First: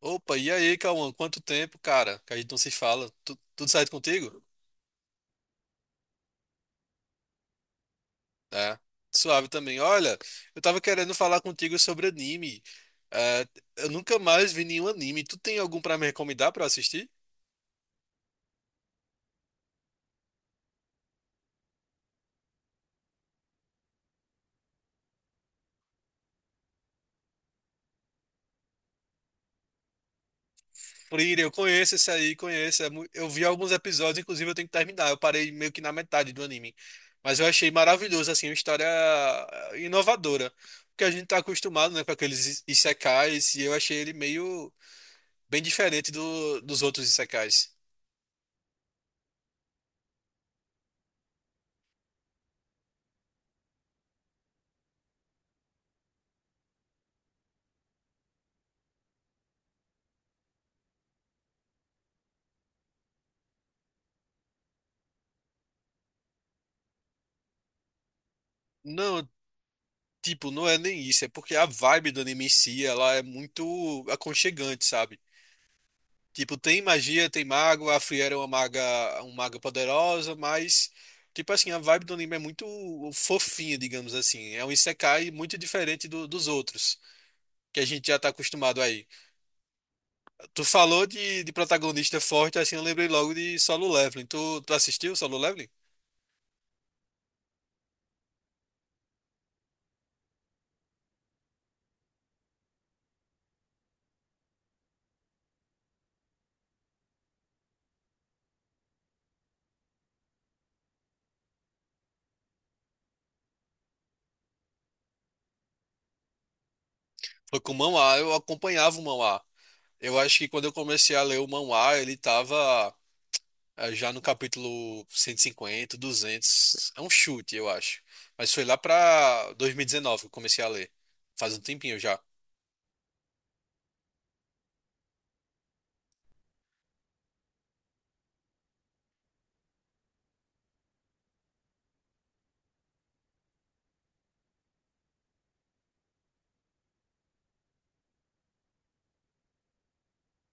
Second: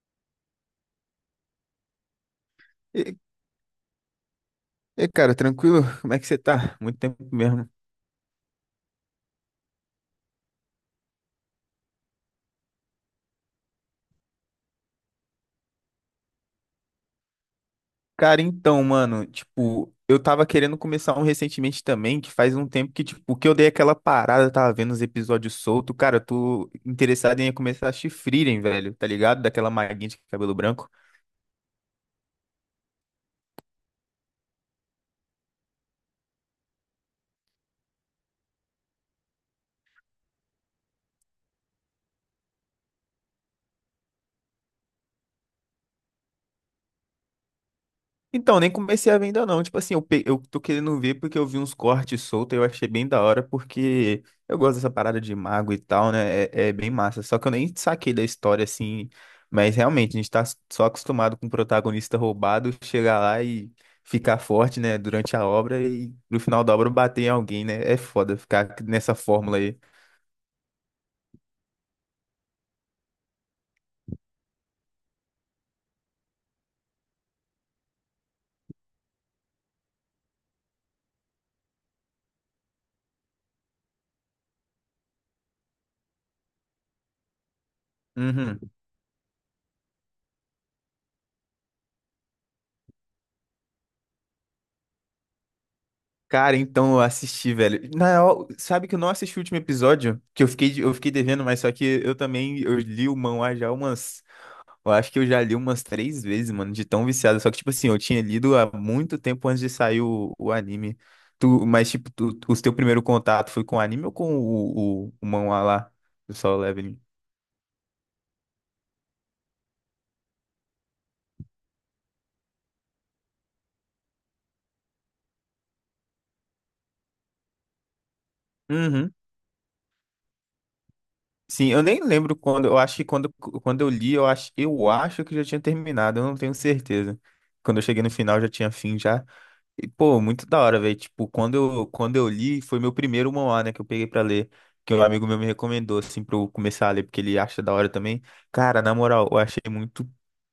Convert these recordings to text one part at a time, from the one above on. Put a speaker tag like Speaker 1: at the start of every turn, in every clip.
Speaker 1: Opa, e aí, Cauã? Quanto tempo, cara, que a gente não se fala.
Speaker 2: E,
Speaker 1: Tu- tudo certo contigo?
Speaker 2: cara, tranquilo? Como é que você tá? Muito tempo mesmo.
Speaker 1: É, Suave também. Olha, eu tava querendo falar contigo sobre anime. É, eu nunca mais vi nenhum anime. Tu tem algum pra me recomendar pra eu assistir?
Speaker 2: Cara, então, mano, tipo, eu tava querendo começar um recentemente também, que faz um tempo que, tipo, que eu dei aquela parada, tava vendo os episódios soltos. Cara, eu tô interessado em começar a assistir Frieren, velho, tá ligado? Daquela maguinha de cabelo branco.
Speaker 1: Free, eu conheço esse aí, conheço. É mu- eu vi alguns episódios, inclusive eu tenho que terminar. Eu parei meio que na metade do anime. Mas eu achei maravilhoso, assim, uma história inovadora. Porque a gente tá acostumado, né, com aqueles i- isekais, e eu achei ele meio bem diferente dos outros isekais.
Speaker 2: Então, nem comecei a ver ainda não. Tipo assim, eu tô querendo ver porque eu vi uns cortes soltos e eu achei bem da hora, porque eu gosto dessa parada de mago e tal, né? É bem massa. Só que eu nem saquei da história, assim. Mas realmente, a gente tá só acostumado com o protagonista roubado chegar lá e ficar forte, né? Durante a obra e no final da obra bater em alguém, né? É foda ficar nessa
Speaker 1: Não,
Speaker 2: fórmula aí.
Speaker 1: tipo, não é nem isso. É porque a vibe do anime em si, ela é muito aconchegante, sabe? Tipo, tem magia, tem mago, a Friera é uma maga poderosa, mas, tipo assim, a vibe do anime é muito fofinha, digamos assim. É um isekai muito diferente do- dos outros, que a gente já tá
Speaker 2: Uhum.
Speaker 1: acostumado aí. Tu falou de protagonista forte, assim, eu lembrei logo de Solo Leveling. Tu assistiu Solo Leveling?
Speaker 2: Cara, então eu assisti, velho. Na real, sabe que eu não assisti o último episódio? Que eu fiquei, eu fiquei devendo, mas só que eu também eu li o manhwa já umas. Eu acho que eu já li umas três vezes, mano, de tão viciado. Só que, tipo assim, eu tinha lido há muito tempo antes de sair o anime. Tu, mas, tipo, tu, tu- O teu primeiro contato foi com o anime ou com o manhwa lá do Solo Leveling?
Speaker 1: Foi com o Manhwa, eu acompanhava o Manhwa. Eu acho que quando eu comecei a ler o Manhwa, ele tava. Ah, já no capítulo 150, 200, é um chute, eu acho. Mas foi lá
Speaker 2: Uhum.
Speaker 1: pra 2019 que eu comecei a ler. Faz um
Speaker 2: Sim, eu
Speaker 1: tempinho
Speaker 2: nem
Speaker 1: já.
Speaker 2: lembro quando. Eu acho que quando, quando eu li, eu acho que já tinha terminado, eu não tenho certeza. Quando eu cheguei no final, já tinha fim já. E, pô, muito da hora, velho. Tipo, quando eu li, foi meu primeiro manhwa, né, que eu peguei pra ler, que um amigo meu me recomendou, assim, pra eu começar a ler, porque ele acha da hora também. Cara, na moral, eu achei muito.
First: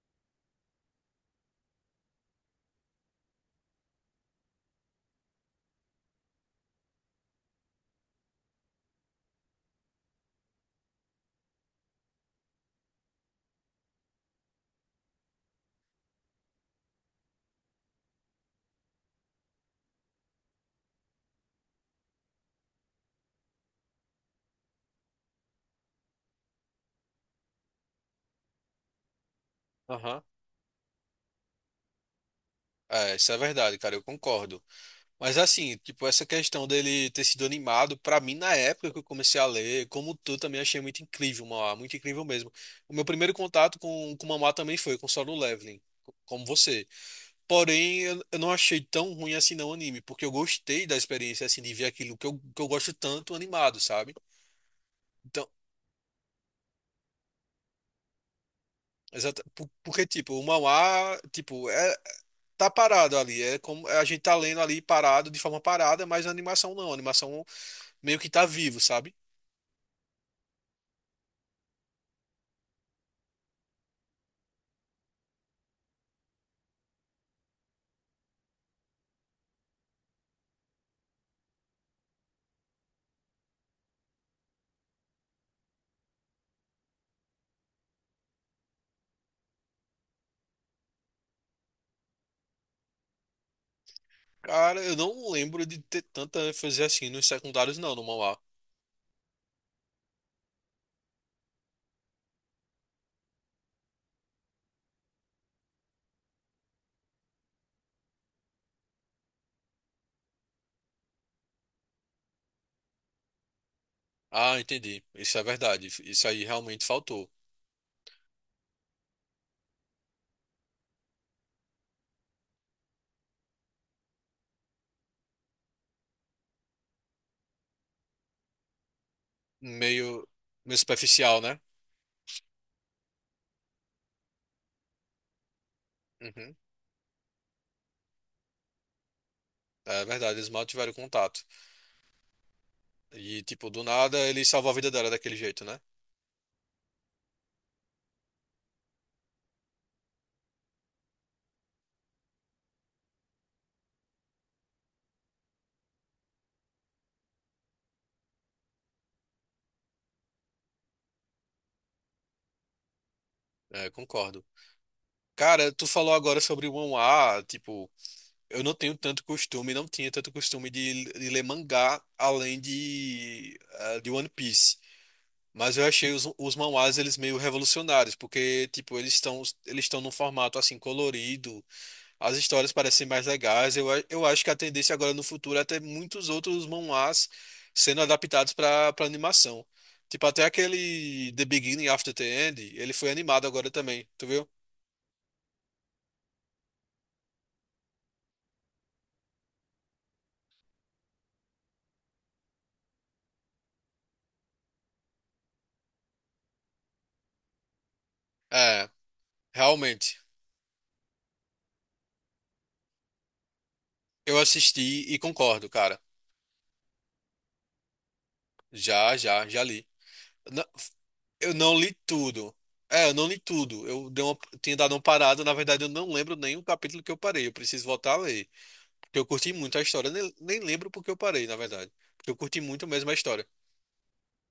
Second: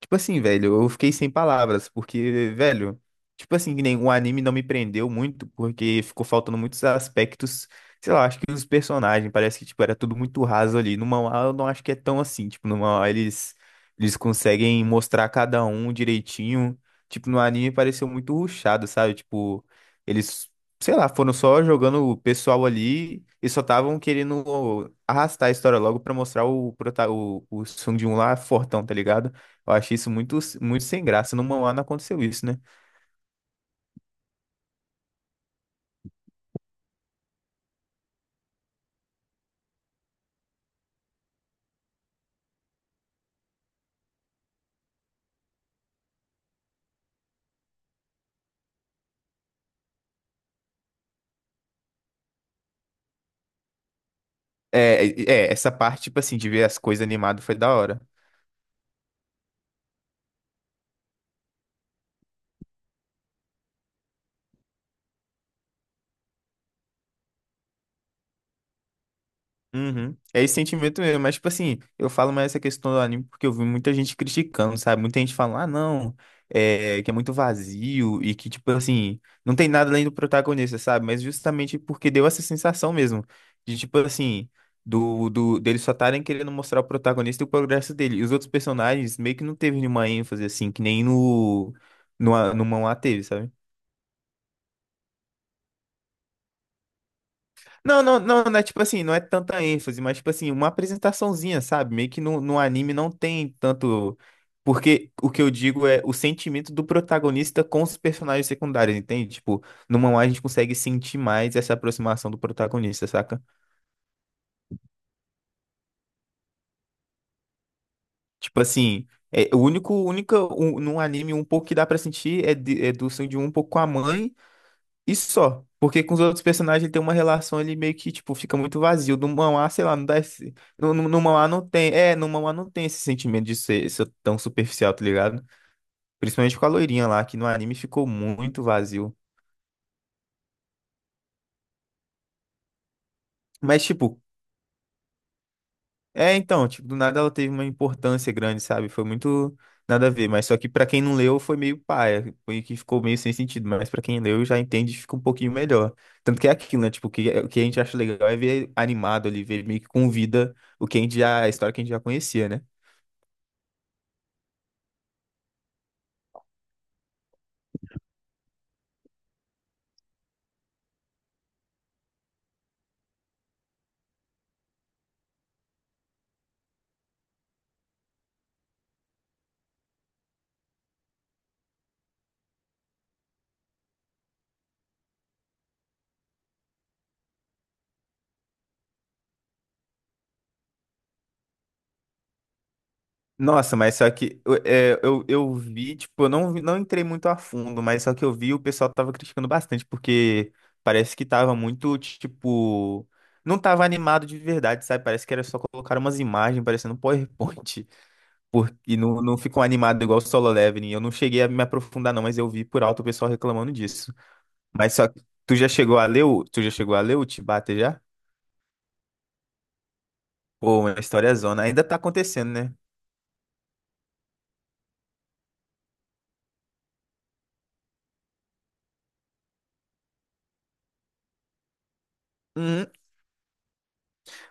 Speaker 2: Tipo assim, velho, eu fiquei sem palavras, porque, velho, tipo assim, que nem o anime não me prendeu muito, porque ficou faltando muitos aspectos, sei lá, acho que os personagens, parece que, tipo, era tudo muito raso ali. No manhwa, eu não acho que é tão assim, tipo, no manhwa eles conseguem mostrar cada um direitinho, tipo, no anime pareceu muito rushado, sabe? Tipo, eles, sei lá, foram só jogando o pessoal ali e só estavam querendo arrastar a história logo pra mostrar o Sung Jin lá fortão, tá ligado? Eu achei isso
Speaker 1: Aham.
Speaker 2: muito sem graça. No mangá não aconteceu isso, né?
Speaker 1: É, isso é verdade, cara, eu concordo. Mas assim, tipo, essa questão dele ter sido animado, pra mim, na época que eu comecei a ler, como tu, também achei muito incrível, Mauá, muito incrível mesmo. O meu primeiro contato com Mamá também foi com Solo Leveling, co- como você. Porém, eu não achei tão ruim assim não o anime, porque eu gostei da experiência, assim, de ver aquilo que eu gosto tanto animado, sabe? Então,
Speaker 2: Essa parte, tipo assim, de ver as coisas animadas foi da hora.
Speaker 1: exata, po- porque, tipo, o manhwa, tipo, é, tá parado ali. É como a gente tá lendo ali parado, de forma parada, mas a animação não. A animação meio que tá vivo, sabe?
Speaker 2: Uhum. É esse sentimento mesmo, mas tipo assim, eu falo mais essa questão do anime porque eu vi muita gente criticando, sabe? Muita gente falando, ah, não, é, que é muito vazio e que, tipo assim, não tem nada além do protagonista, sabe? Mas justamente porque deu essa sensação mesmo, de tipo assim, deles só estarem querendo mostrar o protagonista e o progresso dele. E os outros personagens meio que não teve nenhuma ênfase, assim, que nem no manhwa teve, sabe?
Speaker 1: Cara, eu não lembro de ter tanta ênfase assim nos secundários, não, no manhwa.
Speaker 2: Não é tipo assim, não é tanta ênfase, mas tipo assim, uma apresentaçãozinha, sabe? Meio que no anime não tem tanto. Porque o que eu digo é o sentimento do protagonista com os personagens secundários, entende? Tipo, no mangá a gente consegue sentir mais essa aproximação do protagonista, saca?
Speaker 1: Ah, entendi. Isso é verdade. Isso aí realmente faltou.
Speaker 2: Tipo assim, é, o único, única, um, num anime um pouco que dá pra sentir é, de, é do sangue de um pouco com a mãe. E só. Porque com os outros personagens ele tem uma relação, ele meio que, tipo, fica muito vazio. No manhwa, sei lá, não dá
Speaker 1: Meio,
Speaker 2: esse...
Speaker 1: meio
Speaker 2: No
Speaker 1: superficial,
Speaker 2: manhwa
Speaker 1: né?
Speaker 2: não tem... É, no manhwa não tem esse sentimento de ser tão superficial, tá ligado?
Speaker 1: Uhum.
Speaker 2: Principalmente com a loirinha lá, que no anime ficou muito vazio.
Speaker 1: É verdade, eles mal tiveram contato. E, tipo, do
Speaker 2: Mas,
Speaker 1: nada
Speaker 2: tipo,
Speaker 1: ele salvou a vida dela daquele jeito, né?
Speaker 2: é, então, tipo, do nada ela teve uma importância grande, sabe? Foi muito nada a ver, mas só que pra quem não leu foi meio paia, foi que ficou meio sem sentido, mas pra quem leu já entende, e fica um pouquinho melhor. Tanto que é aquilo, né? Tipo, o que a gente acha legal é ver animado ali, ver meio que com vida o que a gente já, a história que a gente já conhecia, né?
Speaker 1: É, concordo. Cara, tu falou agora sobre o manhwa, tipo. Eu não tenho tanto costume, não tinha tanto costume de ler mangá além de, ah, de One Piece. Mas eu achei os manhwas eles meio revolucionários, porque tipo, eles estão num formato assim colorido, as histórias parecem mais legais. Eu, a- eu acho que a tendência agora no futuro é ter muitos outros manhwas sendo adaptados para animação. Tipo, até aquele The Beginning After the End, ele foi animado agora
Speaker 2: Nossa, mas
Speaker 1: também,
Speaker 2: só
Speaker 1: tu
Speaker 2: que
Speaker 1: viu?
Speaker 2: eu vi, tipo, eu não, não entrei muito a fundo, mas só que eu vi o pessoal tava criticando bastante, porque parece que tava muito, tipo, não tava animado de verdade, sabe? Parece que era só colocar umas imagens parecendo um PowerPoint, por,
Speaker 1: É,
Speaker 2: e não ficou animado igual
Speaker 1: realmente.
Speaker 2: o Solo Leveling. Eu não cheguei a me aprofundar não, mas eu vi por alto o pessoal reclamando disso.
Speaker 1: Eu
Speaker 2: Mas só
Speaker 1: assisti e
Speaker 2: que
Speaker 1: concordo, cara.
Speaker 2: tu já chegou a ler o Chibata já?
Speaker 1: Já, já, já li. Na-
Speaker 2: Pô, uma história
Speaker 1: eu
Speaker 2: zona.
Speaker 1: não
Speaker 2: Ainda
Speaker 1: li
Speaker 2: tá acontecendo,
Speaker 1: tudo.
Speaker 2: né?
Speaker 1: É, eu não li tudo. Eu dei uma, tinha dado uma parada. Na verdade, eu não lembro nem o capítulo que eu parei. Eu preciso voltar a ler. Porque eu curti muito a história. Nem lembro porque eu parei, na verdade. Porque eu curti muito mesmo a história.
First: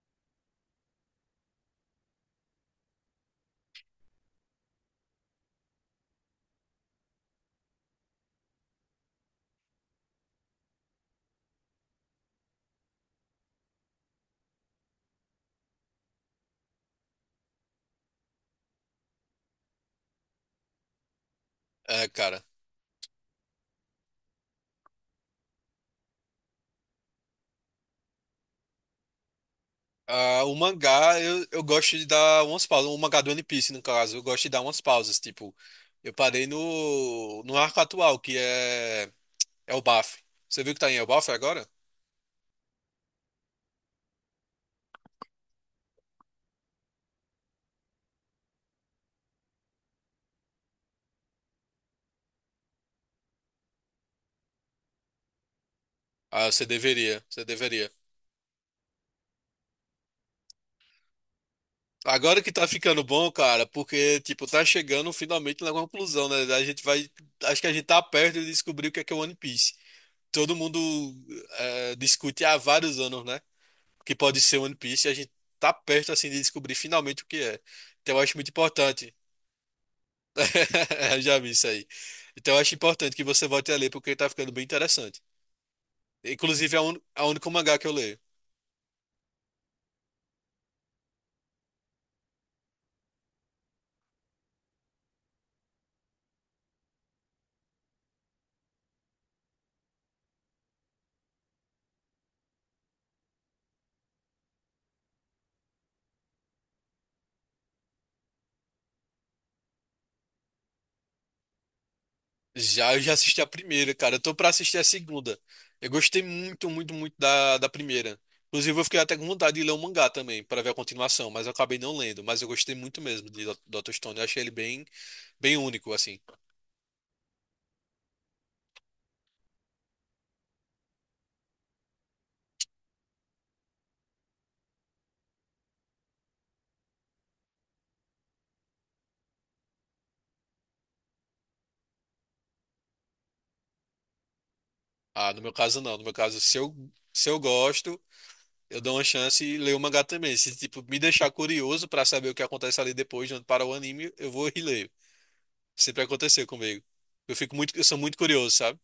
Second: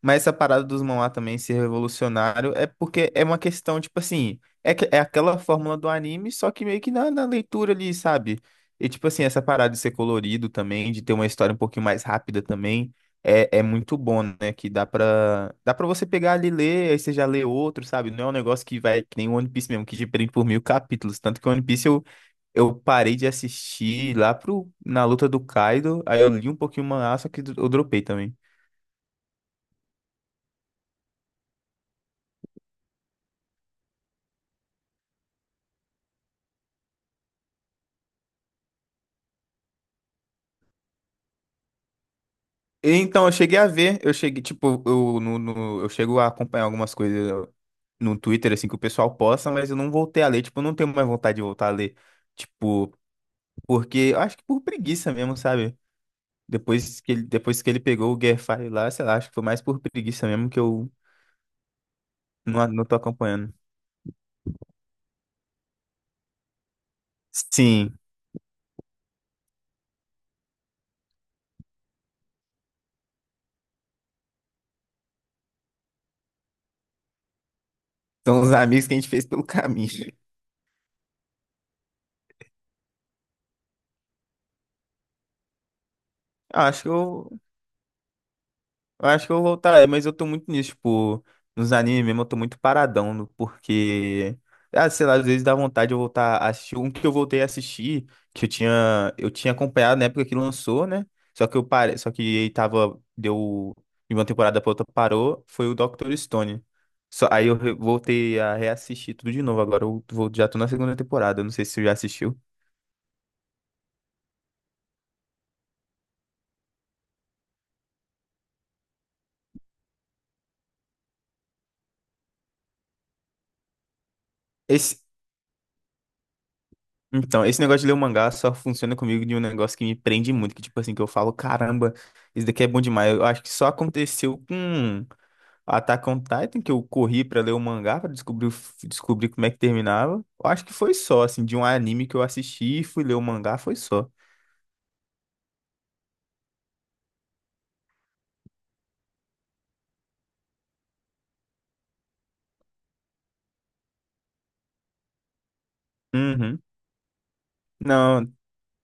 Speaker 2: Mas essa parada dos manhwa também ser revolucionário é porque é uma questão, tipo assim, é, que- é aquela fórmula do anime, só que meio que na leitura ali, sabe? E tipo assim, essa parada de ser colorido também, de ter uma história um pouquinho mais rápida também, é muito bom, né? Que dá pra você pegar ali e ler, aí você já lê outro, sabe? Não é um negócio que vai, que nem o One Piece mesmo, que te prende por mil capítulos. Tanto que o One Piece
Speaker 1: É, cara.
Speaker 2: eu parei de assistir lá pro, na luta do Kaido, aí eu li um pouquinho o manhwa, só que eu dropei também.
Speaker 1: Ah, o mangá, eu gosto de dar umas pausas. O mangá do One Piece, no caso. Eu gosto de dar umas pausas. Tipo, eu parei no arco atual, que é, é o Elbaf. Você viu que tá em Elbaf agora?
Speaker 2: Então, eu cheguei a ver, eu cheguei, tipo, eu, no, no- eu chego a acompanhar algumas coisas no Twitter, assim, que o pessoal posta, mas eu não voltei a ler, tipo, eu não tenho mais vontade de voltar a ler, tipo, porque, eu acho que por preguiça mesmo, sabe?
Speaker 1: Ah, você deveria. Você
Speaker 2: Depois que ele
Speaker 1: deveria.
Speaker 2: pegou o Guerfire lá, sei lá, acho que foi mais por preguiça mesmo que eu
Speaker 1: Agora que tá
Speaker 2: não, não tô
Speaker 1: ficando bom,
Speaker 2: acompanhando.
Speaker 1: cara, porque, tipo, tá chegando finalmente na conclusão, né? A gente vai. Acho que a gente
Speaker 2: Sim,
Speaker 1: tá perto de descobrir o que é One Piece. Todo mundo discute há vários anos, né? O que pode ser One Piece e a gente tá perto, assim, de descobrir finalmente o que é. Então eu acho
Speaker 2: são
Speaker 1: muito
Speaker 2: os amigos que a gente
Speaker 1: importante.
Speaker 2: fez pelo caminho.
Speaker 1: Eu já vi isso aí. Então eu acho importante que você volte a ler, porque tá ficando bem interessante. Inclusive, é
Speaker 2: Acho
Speaker 1: o
Speaker 2: que
Speaker 1: un- é o único mangá que eu leio.
Speaker 2: eu acho que eu vou voltar, é, mas eu tô muito nisso, tipo, nos animes mesmo, eu tô muito paradão, no- porque, ah, sei lá, às vezes dá vontade de eu voltar a assistir. Um que eu voltei a assistir, que eu tinha acompanhado na época que lançou, né? Só que eu parei, só que ele tava, deu, de uma temporada pra outra parou, foi o Dr. Stone. Só, aí eu voltei a reassistir tudo de novo, agora eu vou, já tô na segunda temporada, não sei se você já assistiu.
Speaker 1: Já, eu já assisti a primeira, cara. Eu tô pra assistir a segunda. Eu gostei muito, muito, muito da primeira. Inclusive, eu fiquei até com vontade de ler o mangá também, pra ver a continuação, mas eu acabei não lendo. Mas eu gostei muito mesmo de Do- Dr. Stone. Eu achei ele bem, bem único, assim.
Speaker 2: Então, esse negócio de ler o mangá só funciona comigo de um negócio que me prende muito, que tipo assim, que eu falo, caramba, isso daqui é bom demais. Eu acho que só aconteceu com Attack on Titan, que eu corri pra ler o mangá pra descobrir, descobrir como é que terminava. Eu acho que foi só, assim, de um anime que eu assisti e fui ler o mangá, foi só.
Speaker 1: Ah, no meu caso, não. No meu caso, se eu gosto, eu dou uma chance e leio o mangá também. Se, tipo, me deixar curioso pra saber o que acontece ali depois, de onde para o anime, eu vou e leio. Sempre aconteceu
Speaker 2: Uhum.
Speaker 1: comigo. Eu fico muito, eu sou muito
Speaker 2: Não,
Speaker 1: curioso, sabe?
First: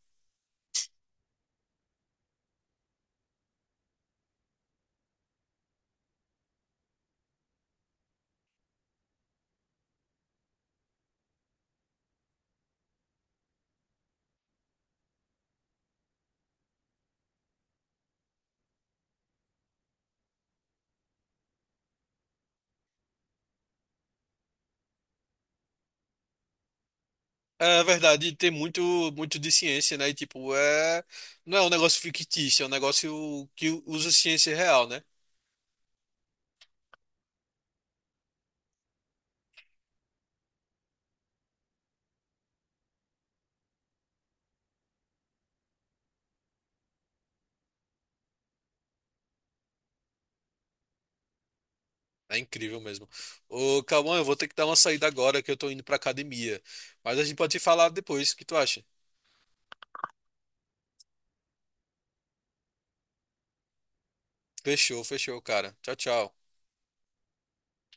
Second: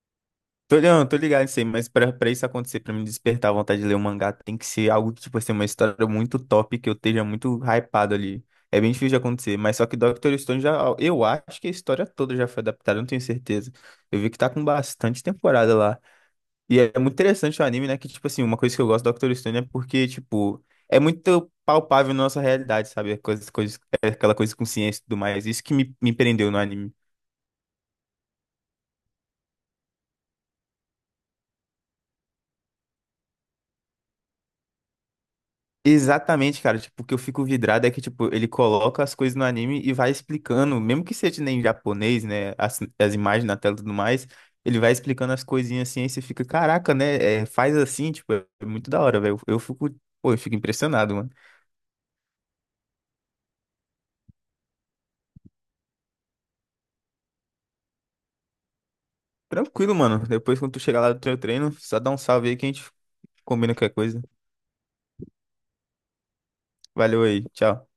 Speaker 2: tô, não, tô ligado nisso aí, mas pra isso acontecer, pra me despertar a vontade de ler um mangá, tem que ser algo que, tipo assim, uma história muito top, que eu esteja muito hypado ali. É bem difícil de acontecer, mas só que Dr. Stone já, eu acho que a história toda já foi adaptada, eu não tenho certeza. Eu vi que tá com bastante temporada lá. E é muito interessante o anime, né? Que, tipo assim, uma coisa que eu gosto do Dr. Stone é porque, tipo, é muito palpável na nossa realidade, sabe? Coisas, é aquela coisa com ciência e tudo mais. Isso que me prendeu no anime.
Speaker 1: É verdade, tem muito, muito de ciência, né? E, tipo, é... não é um negócio fictício, é um negócio que usa ciência real, né?
Speaker 2: Exatamente, cara. Tipo, o que eu fico vidrado é que, tipo, ele coloca as coisas no anime e vai explicando, mesmo que seja nem em japonês, né? As imagens na tela e tudo mais, ele vai explicando as coisinhas assim, aí você fica, caraca, né? É, faz assim, tipo, é muito da hora, velho. Eu fico, pô, eu fico impressionado, mano.
Speaker 1: É incrível mesmo. Ô, Cauã, eu vou ter que dar uma saída agora que eu tô indo pra academia. Mas a gente pode falar depois, o que tu acha?
Speaker 2: Tranquilo, mano. Depois, quando tu chegar lá do teu treino, só dá um salve aí que a gente combina qualquer coisa.
Speaker 1: Fechou, fechou, cara. Tchau, tchau.
Speaker 2: Valeu aí, tchau.